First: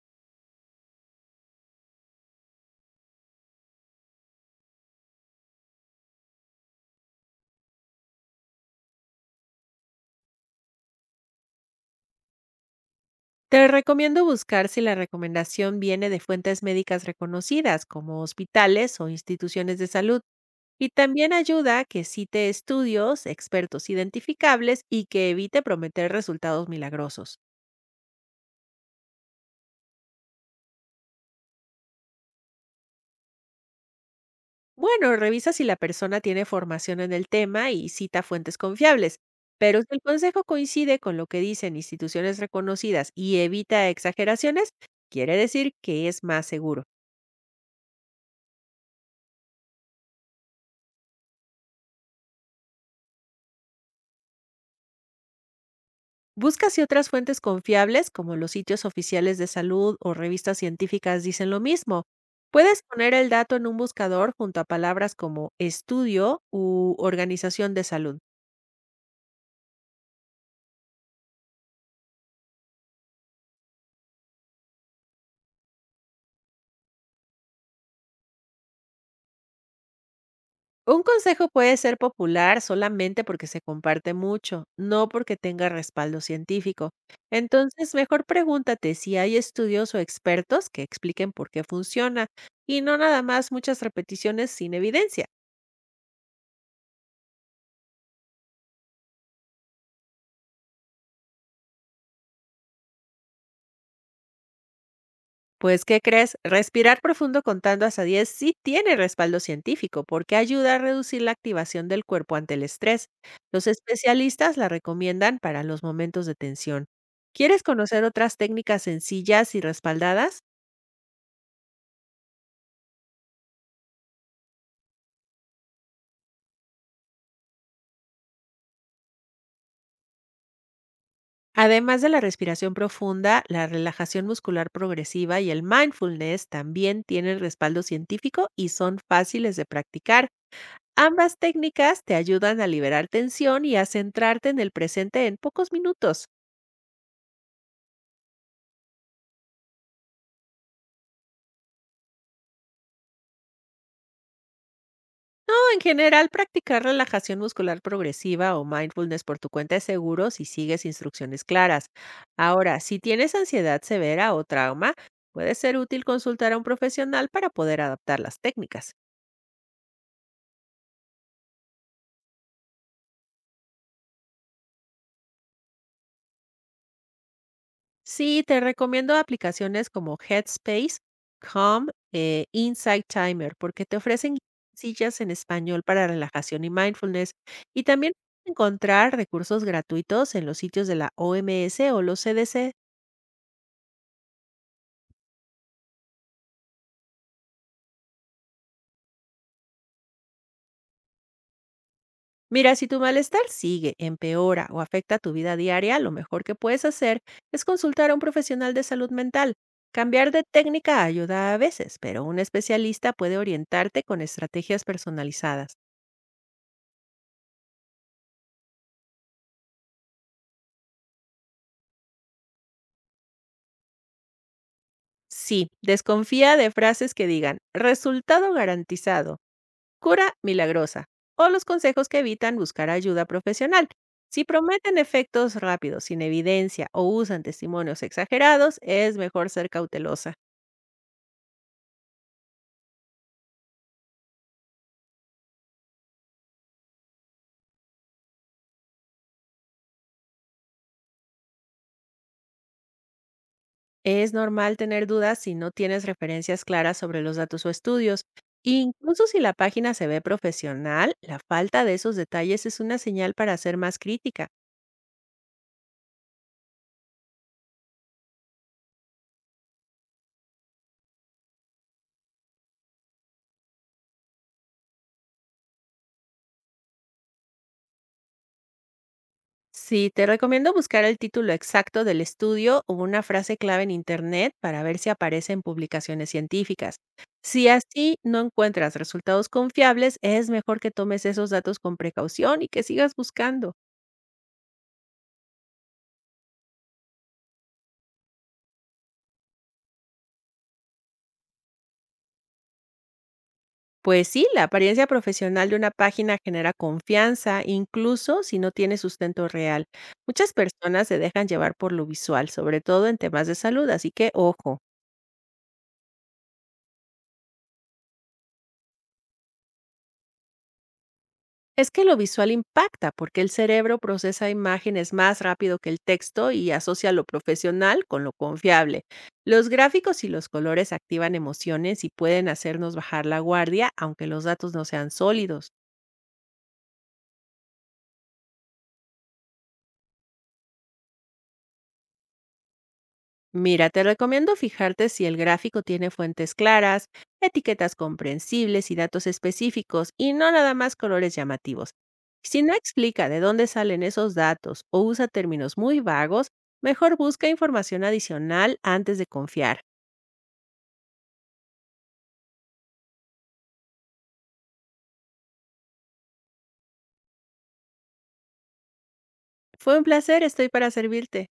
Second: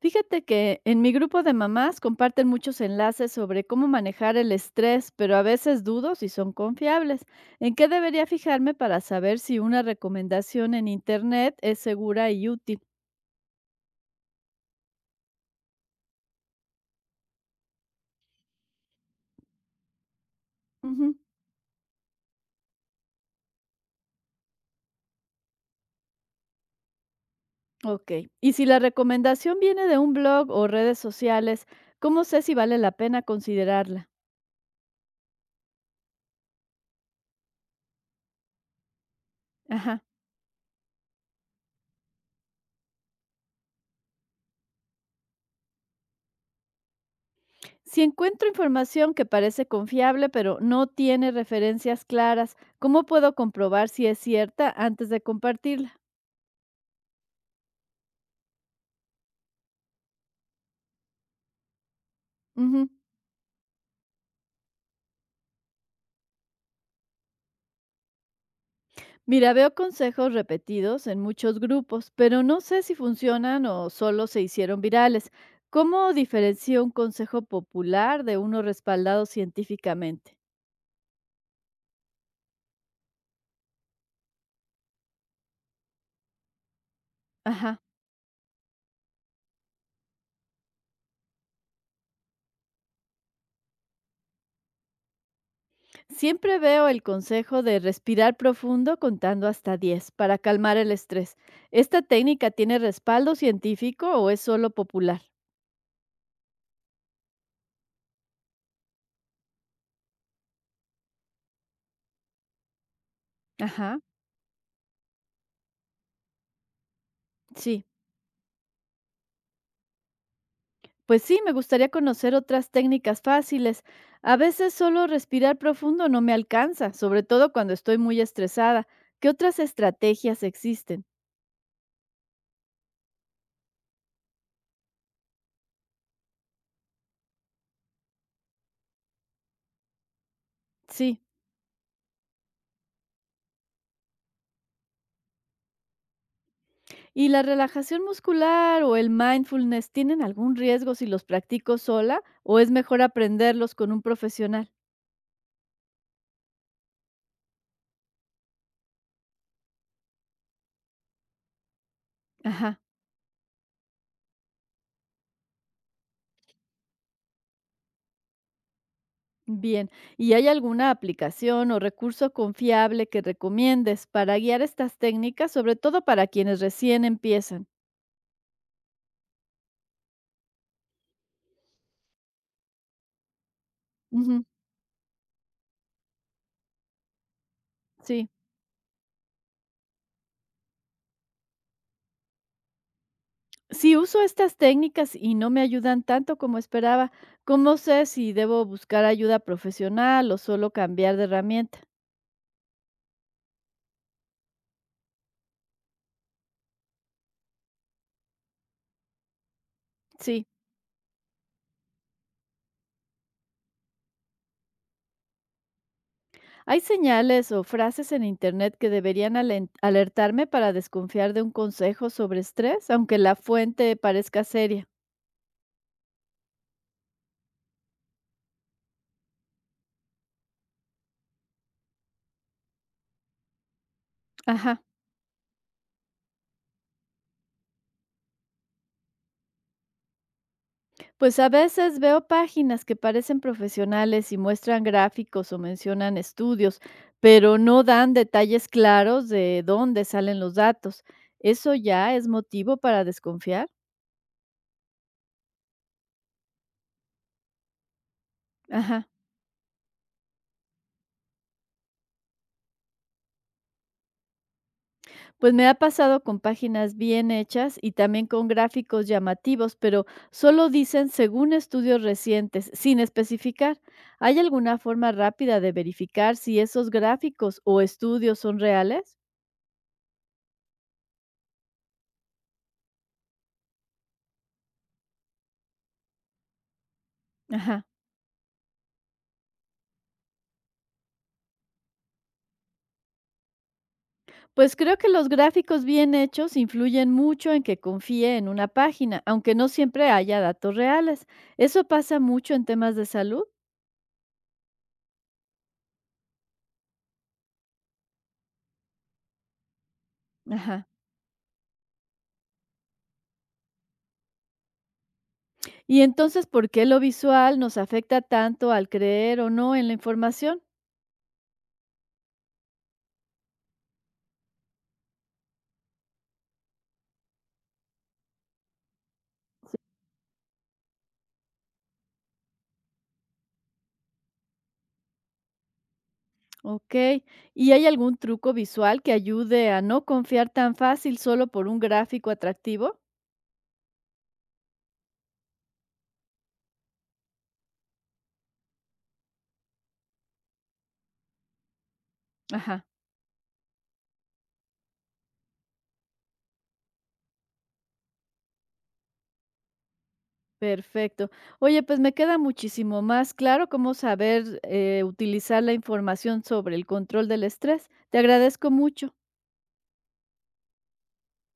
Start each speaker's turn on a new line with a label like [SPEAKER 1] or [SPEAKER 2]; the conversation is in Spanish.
[SPEAKER 1] Fíjate que en mi grupo de mamás comparten muchos enlaces sobre cómo manejar el estrés, pero a veces dudo si son confiables. ¿En qué debería fijarme para saber si una recomendación en Internet es segura y útil?
[SPEAKER 2] Te recomiendo buscar si la recomendación viene de fuentes médicas reconocidas, como hospitales o instituciones de salud. Y
[SPEAKER 1] Ujú.
[SPEAKER 2] también ayuda que cite estudios, expertos identificables y que evite prometer resultados milagrosos.
[SPEAKER 1] Ok. Y si la recomendación viene de un blog o redes sociales, ¿cómo sé si vale la pena considerarla?
[SPEAKER 2] Bueno, revisa si la persona tiene formación en el tema y cita fuentes confiables, pero si el
[SPEAKER 1] Ajá.
[SPEAKER 2] consejo coincide con lo que dicen instituciones reconocidas y evita exageraciones, quiere decir que es más seguro.
[SPEAKER 1] Si encuentro información que parece confiable, pero no tiene referencias claras, ¿cómo puedo comprobar si es cierta antes de compartirla?
[SPEAKER 2] Busca si otras fuentes confiables, como los sitios oficiales de salud o revistas científicas, dicen lo mismo. Puedes
[SPEAKER 1] Ujú.
[SPEAKER 2] poner el dato en un buscador junto a palabras como estudio u organización de salud.
[SPEAKER 1] Mira, veo consejos repetidos en muchos grupos, pero no sé si funcionan o solo se hicieron virales. ¿Cómo diferencio un consejo popular de uno respaldado científicamente?
[SPEAKER 2] Un consejo puede ser popular solamente porque se comparte mucho, no porque tenga respaldo científico.
[SPEAKER 1] Ajá.
[SPEAKER 2] Entonces, mejor pregúntate si hay estudios o expertos que expliquen por qué funciona y no nada más muchas repeticiones sin evidencia.
[SPEAKER 1] Siempre veo el consejo de respirar profundo contando hasta 10 para calmar el estrés. ¿Esta técnica tiene respaldo científico o es solo popular?
[SPEAKER 2] Pues, ¿qué crees? Respirar profundo contando hasta 10 sí tiene respaldo científico porque ayuda a reducir la activación del cuerpo ante el estrés. Los
[SPEAKER 1] Ajá.
[SPEAKER 2] especialistas la recomiendan para los momentos de tensión. ¿Quieres
[SPEAKER 1] Sí.
[SPEAKER 2] conocer otras técnicas sencillas y respaldadas?
[SPEAKER 1] Pues sí, me gustaría conocer otras técnicas fáciles. A veces solo respirar profundo no me alcanza, sobre todo cuando estoy muy estresada. ¿Qué otras estrategias existen?
[SPEAKER 2] Además de la respiración profunda, la relajación muscular progresiva y el mindfulness también tienen respaldo científico y son fáciles de practicar.
[SPEAKER 1] Sí.
[SPEAKER 2] Ambas técnicas te ayudan a liberar tensión y a centrarte en el presente en pocos minutos.
[SPEAKER 1] ¿Y la relajación muscular o el mindfulness tienen algún riesgo si los practico sola o es mejor aprenderlos con un profesional?
[SPEAKER 2] En general, practicar relajación muscular progresiva o mindfulness por tu cuenta es seguro si sigues instrucciones claras. Ahora,
[SPEAKER 1] Ajá.
[SPEAKER 2] si tienes ansiedad severa o trauma, puede ser útil consultar a un profesional para poder adaptar las técnicas.
[SPEAKER 1] Bien, ¿y hay alguna aplicación o recurso confiable que recomiendes para guiar estas técnicas, sobre todo para quienes recién empiezan?
[SPEAKER 2] Sí, te recomiendo aplicaciones como Headspace, Calm, Insight Timer, porque te ofrecen
[SPEAKER 1] Ujú.
[SPEAKER 2] sillas en español para relajación y mindfulness. Y también
[SPEAKER 1] Sí.
[SPEAKER 2] encontrar recursos gratuitos en los sitios de la OMS o los CDC.
[SPEAKER 1] Si uso estas técnicas y no me ayudan tanto como esperaba, ¿cómo sé si debo buscar ayuda profesional o solo cambiar de herramienta?
[SPEAKER 2] Mira, si tu malestar sigue, empeora o afecta tu vida diaria, lo mejor que puedes hacer es consultar a un profesional de salud mental. Cambiar de
[SPEAKER 1] Sí,
[SPEAKER 2] técnica ayuda a veces, pero un especialista puede orientarte con estrategias personalizadas.
[SPEAKER 1] hay señales o frases en Internet que deberían alertarme para desconfiar de un consejo sobre estrés, aunque la fuente parezca seria.
[SPEAKER 2] Sí, desconfía de frases que digan resultado garantizado, cura milagrosa o los consejos que evitan buscar ayuda profesional. Si
[SPEAKER 1] Ajá.
[SPEAKER 2] prometen efectos rápidos, sin evidencia o usan testimonios exagerados, es mejor ser cautelosa.
[SPEAKER 1] Pues a veces veo páginas que parecen profesionales y muestran gráficos o mencionan estudios, pero no dan detalles claros de dónde salen los datos. ¿Eso ya es motivo para desconfiar?
[SPEAKER 2] Es normal tener dudas si no tienes referencias claras sobre los datos o estudios.
[SPEAKER 1] Ajá.
[SPEAKER 2] Incluso si la página se ve profesional, la falta de esos detalles es una señal para ser más crítica.
[SPEAKER 1] Pues me ha pasado con páginas bien hechas y también con gráficos llamativos, pero solo dicen según estudios recientes, sin especificar. ¿Hay alguna forma rápida de verificar si esos gráficos o estudios son reales?
[SPEAKER 2] Sí, te recomiendo buscar el título exacto del estudio o una frase clave en Internet para ver si aparece en publicaciones científicas. Si
[SPEAKER 1] Ajá.
[SPEAKER 2] así no encuentras resultados confiables, es mejor que tomes esos datos con precaución y que sigas buscando.
[SPEAKER 1] Pues creo que los gráficos bien hechos influyen mucho en que confíe en una página, aunque no siempre haya datos reales. Eso pasa mucho en temas de salud.
[SPEAKER 2] Pues sí, la apariencia profesional de una página genera confianza, incluso si no tiene sustento real. Muchas
[SPEAKER 1] Ajá.
[SPEAKER 2] personas se dejan llevar por lo visual, sobre todo en temas de salud, así que ojo.
[SPEAKER 1] Y entonces, ¿por qué lo visual nos afecta tanto al creer o no en la información?
[SPEAKER 2] Es que lo visual impacta porque el cerebro procesa imágenes más rápido que el texto y asocia lo profesional con lo confiable. Los gráficos y los colores activan emociones y pueden hacernos bajar la guardia aunque los datos no sean sólidos.
[SPEAKER 1] Ok. ¿Y hay algún truco visual que ayude a no confiar tan fácil solo por un gráfico atractivo?
[SPEAKER 2] Mira, te recomiendo fijarte si el gráfico tiene fuentes claras, etiquetas comprensibles y datos específicos y no nada más colores llamativos. Si no
[SPEAKER 1] Ajá.
[SPEAKER 2] explica de dónde salen esos datos o usa términos muy vagos, mejor busca información adicional antes de confiar.
[SPEAKER 1] Perfecto. Oye, pues me queda muchísimo más claro cómo saber utilizar la información sobre el control del estrés. Te agradezco mucho.
[SPEAKER 2] Fue un placer, estoy para servirte.